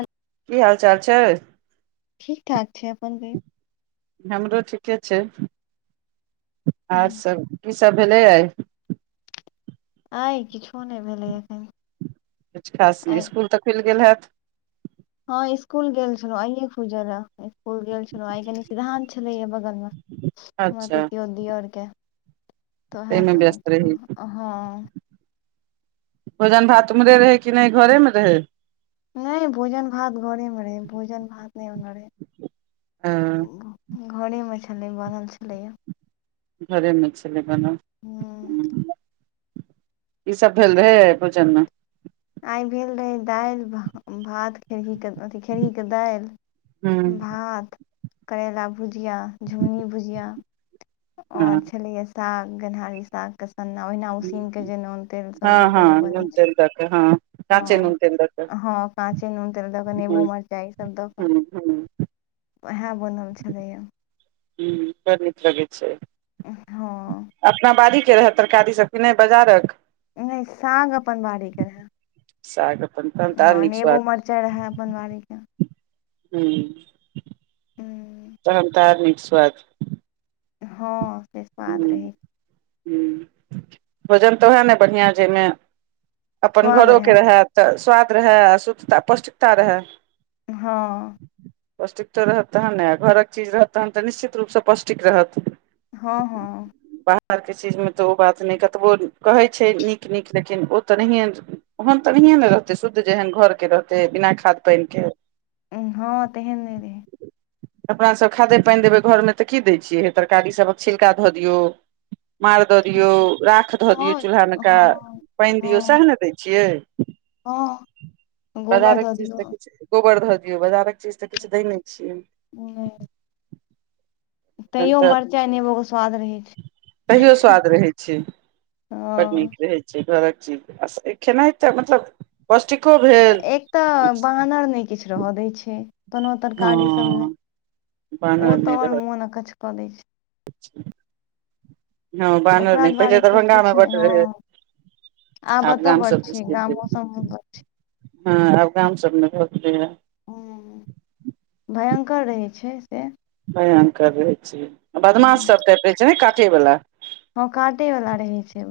[inaudible] की हाल चाल छै ठीक ठाक छै अपन कहयै हमरो ठीके छै [inaudible] आर हूँ, सब की सब भेलै आइ आइ किछो नहि भेलै एखन किछ खास नहि आइ स्कूल तऽ खुलि गेल हैत ह स्कूल गेल छलो आइ खुलये स्कूल गेल छलो आइ कनी सिद्धं लए अ बगल मे हमर अच्छा पीतिओत दिअर के तऽ उएह ताहिमे व्यस्त समझलौ रही अ हँ भोजन भात उम्रे रहै कि नय घरेमे रहै नय भोजन भात घरेमे रहे भोजन भात नहि रहे ह घरे मे छलै बनल छलैया हरी मछली बनाउ हूँ [unintelligible] की सब भेल रहे है भोजन मे आइ भेल रहै दालि भ भात खेरहीके अथि खेरहीके दालि हूँ भात करैला भुजिया झुगनी भुजिया आओर छलियए साग गन्हारी साग सन्ना ओहिना उसिनके जे नून तेल सब हँ दऽ हँ कऽ हँ जे बनै नून छै तेल दऽ कऽ हँ हँ काँचे नून तेल दऽ कऽ हँ काँचे नून तेल दऽ कऽ नेबू हूँ मरचाइ ईसभ दऽ कऽ हूँ [inaudible] उहै बनल छलैय ह बड़ नीक लगै छै हँ अपना बाड़ी के रहै तरकारी सब किनै बाजारक नय साग अपन बाड़ी के साग अपन तहन तऽ रहै आर नीक नेबो स्वाद मर चाइ रहै अपन बाड़ीक के हं तहन तार्मिक स्वाद [unintelligible] हँ से स्वाद हूँ रहै छै हूँ भोजन तऽ ओएह ने बढ़िआँ जइमे अपन स्वाद घरोके रहै रहय तऽ स्वाद रहय शुद्धता पौष्टिकता रहै हँ पौष्टिक तो रहत ने घरक चीज रहतहन तऽ निश्चित रूपसँ पौष्टिक रहत हँ हँ बाहर के चीज मे तऽ ओ बात नहि कतबो कहै छै नीक नीक लेकिन ओ तऽ नहिए ओहन तऽनहिए ने रहते शुद्ध जेहन घर के रहतै बिना खाद पानि के हँ तेहन नइ रहै अपना सब खादे पानि देबै घरमे तऽ की दै छियै हे तरकारी सब छिलका ध दियौ मार दऽ दियौ राख धऽ दियऔ हँ चूल्हामेका हँ पानि दियौ हँ सएह न दै छियै हँ गोबर बाजारक दऽ चीज दियौ तऽ किछु गोबर धऽ दियौ बाजारक चीज तऽ किछ दै नइ छियै हं तखन तैयो तऽ मरचाइ नेबोके स्वाद रहै तैयो छै स्वाद रहै छै बड नीक ओ रहै घरक चीज खेनाइ तऽ मतलब पौष्टिको भेल किछ रोहै दय छै कोनो हँ तरकारी सब नहि बानर ओ नहि तओर रहल मन कॉलै छय हँ बानर ओकरा नइ पहिले दुआरे दरभंगा मे किछु नहि बड हँ रहय आब एतऽ गाम बड सब छै गामो सबमे बड हँ आब गाम सबमे भ गेलैय ह हं भयंकर रहै छै से भयंकर रहै छी बदमास हूँ सभ टाइप रहै छै ने काटयवला हं काटे वला रहै छै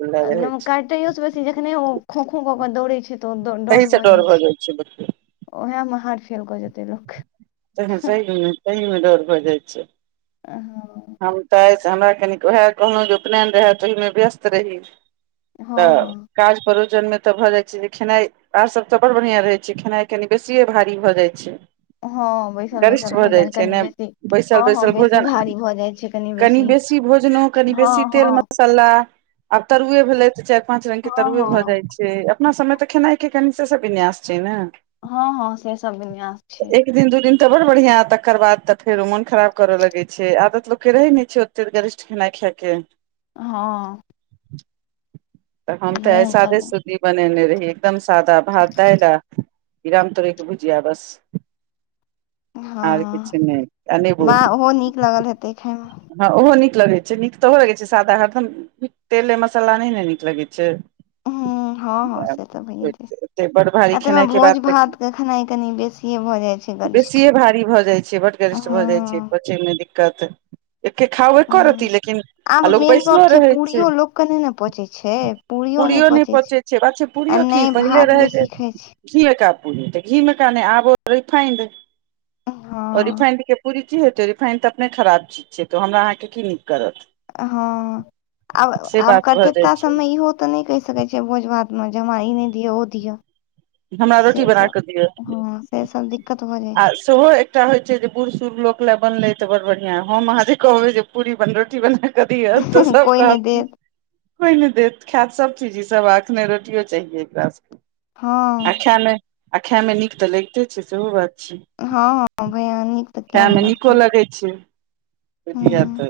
वाला रहै छै काटैयो सँ बेसी जखने ओ खो खो के दौड़े छै तऽ तहीसँ डर भऽ जाइ छै, लोकऽ ओहए मे हार्ट फेल क जेतै लोक के तऽ सही सही मे डर भऽ जाइ छै ओ। हम तऽ हमरा कनिक वएह कहलहुं जे उपनयन रहय त तहिमे व्यस्त रही हँ तऽ हँ काज परोजन मे तऽ भऽ जाइ छै, जे खेनाइ आर सभ तऽ बड़ बढ़िआँ रहै छै खेनाइ कनि बेसिए भारी भऽ जाइ छै। हँ, बैसल गरिष्ठ बैसल, भऽ जाइ भोजन छै कनि ने बेसी बैसल हँ, हँ, बैसल बेसी भोजन भारी भऽ जाइ छै कनि। कनि बेसी भोजनो, कनि हँ बेसी तेल हँ मसलऽ आब तरुए भेलै तऽ चारि पांच रंग के हँ तरुए भऽ हँ जाय छै। से अपना सभमे तऽ खेनाइ के कनि से सभ विन्यास छै ने हँ हँ से सभ विन्यास छै। तऽ एक दिन दू दिन तऽ बड़ बढ़िया तकर बाद तऽ फेरो मन खराब करऽ लगै छै आदत लोक के तऽ रहै नइ छै, ओते गरिष्ठ खेनाइ खायके हँ। हम तऽ आइ सादे भयंकर सुदी बनेने रहिए एकदम सादा भात दालि आ ई रामतोरइ के भुजिया बस आर किछु नहि आ नेबो निक लागल हेतै खाय मे हँ, ओहो निक लगै छै, निक तऽ ओहो लगै छै सादा हरदम तेले मसला नइ ने निक लगै छै हूँ हँ हँ से तऽ भइए जाइ ओते बड़ भारी खेनाई के बाद तऽ खेनाई कनी बेसिये भऽ जाइ छै गरिष्ठ बेसिए भारी भऽ जाइ छै, बड़ हँ गरिष्ठ भऽ जाइ छै पचयमे दिक्कत एके खाउ, एके रती हँ लेकिन। आब आ लोक मेन बैसलो गप छै, रहै पूरियो लोक के नहि ने पचै छै, पूरीयो नहि पूरियो ना पचैइ छै। पचै बात छै आ पुरियो कि नहि पहिले भात रहै छै। बेसी खाइ घी कऽ पूरी तऽ घी मे कऽ नहि आब रिफाइंड हँ रिफाइंड के पूरी कि हेतै रिफाइन तऽ अपने खराब चीज छै, तऽ हमरा अहाँकेँ कि निक करत हँ आब से आब बात भऽ कते जाइ काज छै सभमे इहो तऽ नहि कहि सकै छियै भोज भातमे जे हमरा ई नहि दिआ ओ दिआ हमरा रोटी से बना सभ कऽ दियौ हँ से सभ दिक्कत भऽ जाइ आ छै सेहो एकटा होय छै, जे बुढ़ सुढ लोक ले बनले ते बड़ बढ़िआ हम आहाँ जे कहबै जे पूरी बन रोटी बने कि तऽ छै सभ कोइ नहि कहाती देत कोइ नहि दे खायत सभ चीज सभ आखने रोटियो चाहिए एकासभ आ हँ खाईमे आ खाईमे निक तऽ लगिते छै सेहो बात छै। हँ, हँ, भै अन। खायमे निको लगै छै। हूँ तऽ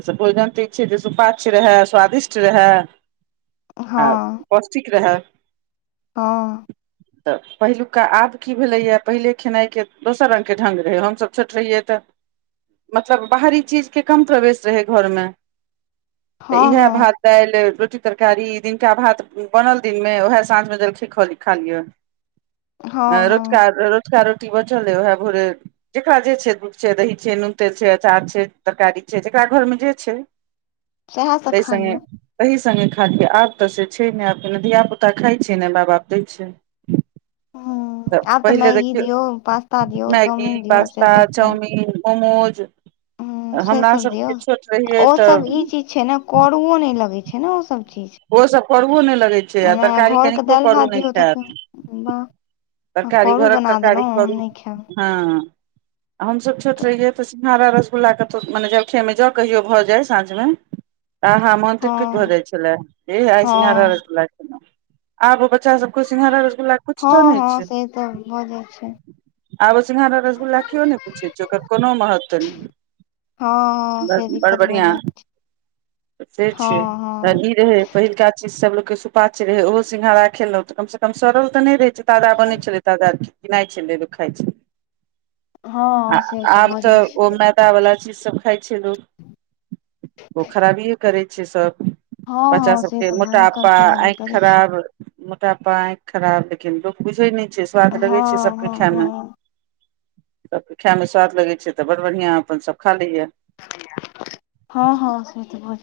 ओसँ भोजन ठीक छै, तऽ सुपाछ रहए स्वादिष्ट रहए। आ हँ पौष्टिक रहा। हँ। [inaudible] तऽ पहिलु का आब की भेलैए पहिले खेनाइ के दोसर रंग ढङ्ग रहै हमसभ छोट रहियै तऽ मतलब बाहरी चीज के कम प्रवेश रहै घरमे तऽ हँ इएह बात। हँ दाइल रोटी तरकारी दिनका भात बनल दिन मे उएह साँझ मे जलखी खा लियअ हँ अ रउतका हँ रउ रतका रोटी बचल अय ओहए भोरे जेकरा जे छै दुध छै दही छै नुन तेल छै अचार छै तरकारी छै जेकरा घर में जे छै सएह सब तइ खा संगे लिअ तहि संगे खाति आब तऽ से छै ने आब धिया पुता खाई छै ने माय बाप दै छै हूँ तऽ आब पहिले मैगी देखयौ दियौ पास्ता दियौ मैगी चाउमिन दियौ से पास्ता सब खायब चाउमीन मोमोज हूँ से हमरा सब दियौ सबके छोट रहियै ओ सब तऽ ई चीज छै ने करुओ नइ लगै छै ने ओसब चीज ओहोसब करुओ नय लगै छै आ नहि तरकारी घरके कनिको दालि करू भात नय दियौ तऽ खैत वाह करू बना तरकारी देलौह हम करू नय खैब हँ हम सब छोट रहीए तऽ हरा रसगुल्लाके त मने जलखेमे ज कहियो भऽ जाय साँझमे आहा मोन तिरपित भऽ हँ जाइ छलै हे आइ सिंघारा हँ रसगुल्ला आब बच्चा सबक सिंघारा रसगुल्ला कुछ हँ तो नहि हँ छै से तऽ भऽ जाइ छै आब सिंघारा रसगुल्ला किओ ने पुछै छै ओकर कोनो महत्व नय हँ हँ से दिक्कत भऽ जाइ छै से छीय त [unintelligible] रहे पहिलका चीज सब लोग के सुपाच रहे ओहो सिंघारा खेलौ तऽ कम से कम सड़ल तऽ नय रहे छै ताजा बनै छलै ताजा किनाइ छलै खाइ छलै हँ से आब भऽ जाइ तऽ छै ओमे [unintelligible] मैदा वाला चीज सब खाइ छै लोग ओ खराबियए करै छै सब हँ बच्चा हँ से सबके तऽ भयंकर मोटापा खराबी आँख करै छै खराब मोटा पा आँख खराब लेकिन लोक बुझै नय छै स्वाद लगै छै हँ सबके हँ खाय मे हँ [unintelligible] सबके खे मे स्वाद लगै छै तऽ बड बढ़िआँ अपन सब खा लैए हँ हँ से त भ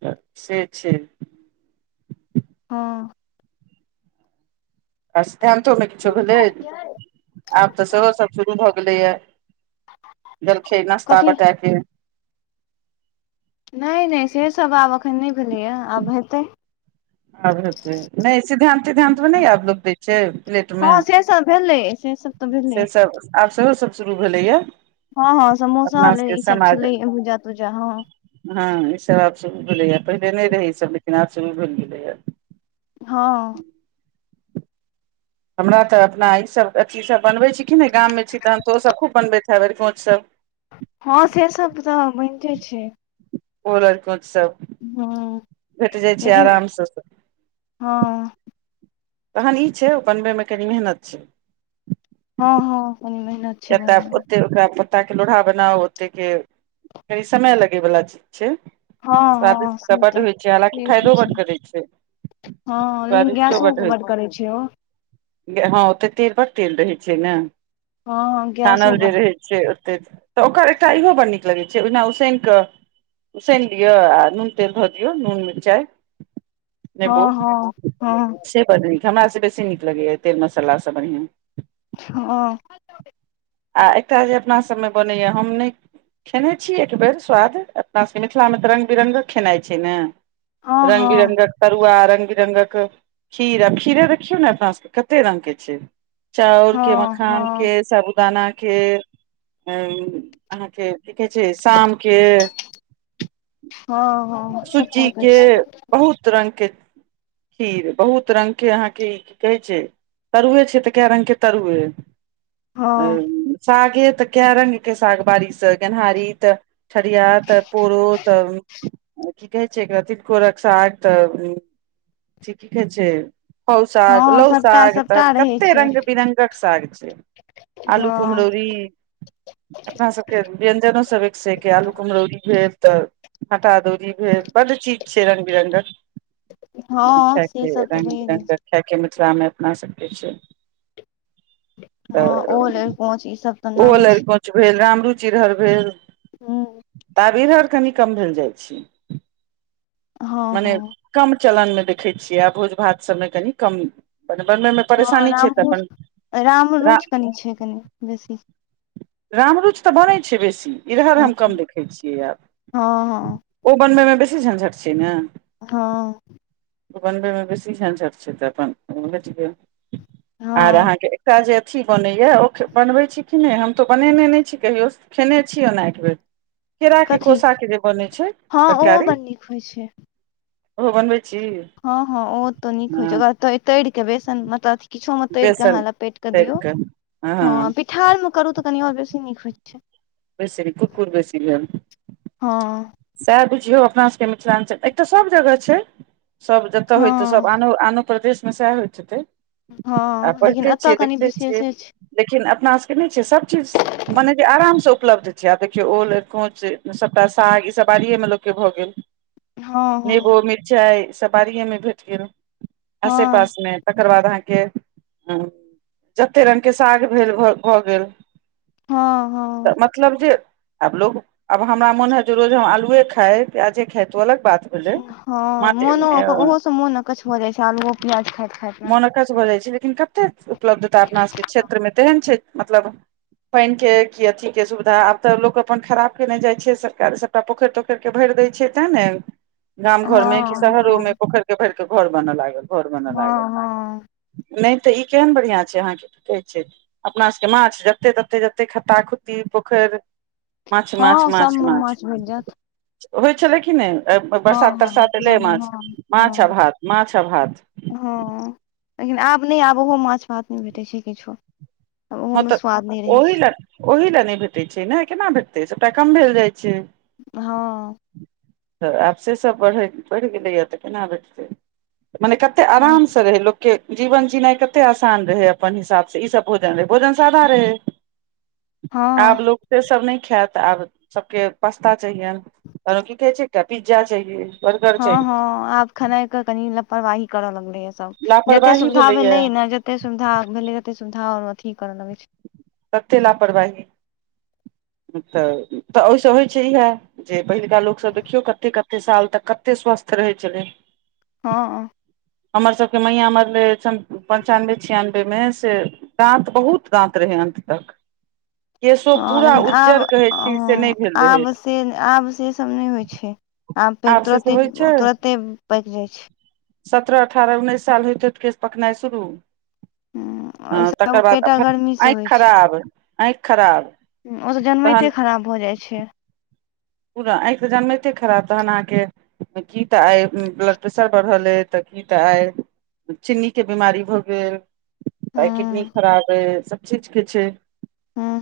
त से छै हँ आ सिद्धान्तो मे किछो भेलै आब तऽ सेहो सब शुरू भऽ गेलैया जलखे नाश्ता कथी बटा के नहि नहि से सब आब एखन नहि भेलैए आब हेतै आब हेतै नहि सिद्धांत तिद्धांत मे नय आब लोक दै छै प्लेटमे हँ से सब भेलै से सबत से भेलैए सब आब सेहो सब शुरू भेलैए हँ हँ समोसा है ई सब छलै भूजा तूजा हँ हँ इसब आब शुरू भेलैए पहिले नइ रहै ईसब लेकिन आब शुरू भेल गेलैए हँ हमरा तऽ अपना ईसब अथीसब बनबै छी कि नइ गाममे छी तहन तऽ ओसब खूब बनबैत हैब अरिकोंचसब हँं से सब तऽ बनिते छै ओल अरिकोंच सब हँ भेट जाइ छै लेकिन आराम से हँ तहन ई छै ओ बनबैमे कनि मेहनत छै हँ हँ कनी मेहनत छै बनबै मे कतेक [unintelligible] प्ता के लोढ़ा बनाउ ओते के कनी समय लगे बला चीज छै हँ हँ स्वादिष्टता से तऽ बड होइ छै से हालाँकि तऽ फायदो छै बड करै छै हँ लेकिन स्वादिष्टो गैसो बड्ड होइ बड करै छै ओ हँ ओतऽ तेल बड़ तेल रहै छै न हँ गैसो छानल जे बड रहै छै ओते तऽ ओकर एकटा इहो बड़ नीक लगै छै ओहिना उसैन क उसनि लियअ आ नून तेल धऽ दियौ नून मिरचाइ हँ नेबो हँ हँ से बड़ नीक हमरा से बेसी नीक लगैया तेल मसाला सब बढ़िआँ हँ आ एकटा जे अपनासबमें बनैए हम नइ खेने छी एक बेर स्वाद अपना सबके मिथिलामे तऽ रङ्ग बिरङ्गक खेनाइ छै ने हँ रंग हँ बिरंगक तरुआ रंग बिरंगक खीर खीरे देखियौ ने अपना सबके कते रंग के छै चाउर के हँ मखान के हँ साबुदाना के उ अहाँके देखैछियै शामके हँ हँ सबटाके छै तुरंग के खीर बहुत रंग के अहाँके ई की कहै छै तरुए छै तऽ कए रंग के तरुए अ हँ सागे तऽ कै रंगके साग बारि से गेनहारी तऽ ठरिया तऽ पोरो तऽ की कहै छै एकरा तिलकोरक साग तऽ त कहै छै हउ साग हँ लौ सबटा साग त सबटा रहै कते छै रंग बिरंगक साग छै आलू हँ कुम्हरौरी अपना सबके व्यंजनो सब एक से एक यए आलू कुम्हरौरी भेल तऽ भांटा अदौरी भेल बड्ड चीज छै रंग बिरंगक हँ से खायके सब तऽ रंग भइए जाइ बिरंगक खायके मिथिलामे अपना सबके छै हँ ओल अरिकोंच ई सब तऽ नामी ओल छै अरिकोंच भेल रामरूचि धर भेल उं आब इम्हर कनी कम भेल जाइ छै हँ मने हँ कम चलनमे देखै छियै आ भोज भात सबमे कनि कम बनबैमे हँ राम रु रा रामरुचि कनि छै कनि बेसी रामरुचि तऽ बनै छै बेसी इधर हँ हम कम देखै छियै आब हँ ओ बनबैमे बेसी झंझट छै ने हँ बनबैमे बेसी झंझट छै त अपन भेट गेल आर हँ अहाँके एकरा जे अथी बनैया ओ बनबै छी कि नइ हम तऽ बनेने नइ छी कहियो खेने छियै ओना एक बेर केरा के कथी कोसा के जे बनै छै हँ ओहो तरकारी बड़ नीक होइ छै ओहो बनबै छी हँ हँं ओ तो नीक होइ छै हँ ओकरा तर के बेसन मतलब अ किछो मे तरिकऽ बेसन अहाँ लपेट कऽ दियौ हँ ठाढ़ मे करू तऽ कनि आओर बेसी नीक होइत छै [inaudible] हँ सएह बुझियौ अपना सभके मिथिलाञ्चल एकटा सभ जगह छै सभ जतय होइततै सभ हँ आनो आनो प्रदेशमे सएह होइत हेतै आ हँ लेकिन पढ़ते एतय छियै कनि देखते छियै विशेषे छै लेकिन अपना सबके नहि छै सब चीज माने कि आराम से उपलब्ध छै आब देखियौ ओल अरिकोंच सबटा साग ई सब बाड़ियए मे लोकके भऽ गेल हँ नेबो हँ मिरचाई सब बारिए मे भेट गेल आसे हँ पासमे तकर बाद अहाँके जते रंग के साग भेल भऽ गेल हा हा तऽ मतलब जे आब लोग आब हमरा मोन हेतै जे रोज हम आलुए खाए प्याजे खाए तो अलग बात हेतै हँ मोनो ओहो से मोन अकछ भऽ जाय छै आलुओ प्याज खा मोन अकछ भऽ जाइ छै लेकिन कतेक उपलब्धता अपना सभके क्षेत्रमे तेहन छै मतलब पानि के की अथी के सुविधा आब तऽ लोक अपन खराब केने जाय छै सरकार सब सबटा पोखरि तोखरि के भरि दय छै तें ने गाम घर में क हँ शहरो मे हँ पोखरि भर के घर बनऽ लागल घर बनऽ हँ लागल हँ नहि तऽ ई केहन बढ़िआं छै अहाँके कहै छै अपना सबके माछ जते तते जते खत्ता खुती पोखरि माछ माछ हँ माछ सबमे माछ भेट जायत होइ छलै क ने हँ बरसात हँ तरसात एलै हँ हँ माछ माछ हँ आ भात माछ आ भात हँ लेकिन आब नहि आब ओहो माछ भात नहि भेटै छै किछो ओहो हँ मे तऽ स्वाद नहि रहै ओहि ल छै ओहि लए नहि भेटैत छै ने केना भेटतै सभटा कम भेल जाइत छै हँ तऽ आब से सब बढ़ि गेलैएा तऽ केना भेटतै मने कते हँ आरामसँ रहै लोक के जीवन जिनाय कते आसान रहै अपन हिसाब स ई सब भोजन रहै भोजन सादा रहै [unintelligible] हँ आब लोक से सब नहि खायत आब सभके पास्ता चाहियनि तननो की कहै छै तऽ पिज्जा चाहिए हँ हँ आब खेनाइके कनि लापरवाही करऽ लगलैए सभ जते लापरवाही सुविधा भेलैया भेलै ने एते सुविधा भेलै कते सुविधा अथी करऽ लगैत छै तते लापरवाही तऽ तऽ ओहिसँ होइ छै इएह जे पहिलुका लोकसभ देखियौ कते कते साल तक कते स्वस्थ रहै छलै हँ हमर सबके मैया मरले पञ्चानबे छियानबेमे से दाँत बहुत दाँत रहै अन्त तक केशो हँ पूरा लेकिन आब उज्जर कहै छी से हँ नहि भेल रहै आब से आब से सब नहि होइ छै आब पेर से तुरते सब होइ छै तुरते पाकि जाय छै सत्रह अठारह उन्नैस साल होयइते तऽ केस पकनाइ शुरू हूँ ओहि हँ तकर सब बाद पेटा गर्मी से आँखि होइ छै खराब आँखि खराब ओ त तहन जनमैते खराब भऽ जाइत छै पूरा आँखि तऽ जनमिते खराब तहन अहाँके की तऽ आय ब्लड प्रेशर बढ़ल अइ तऽ की तऽ आइ चीन्नीके बिमारी भऽ गेल आइ किडनी हूँ खराब अ सभ चीजके छै हँ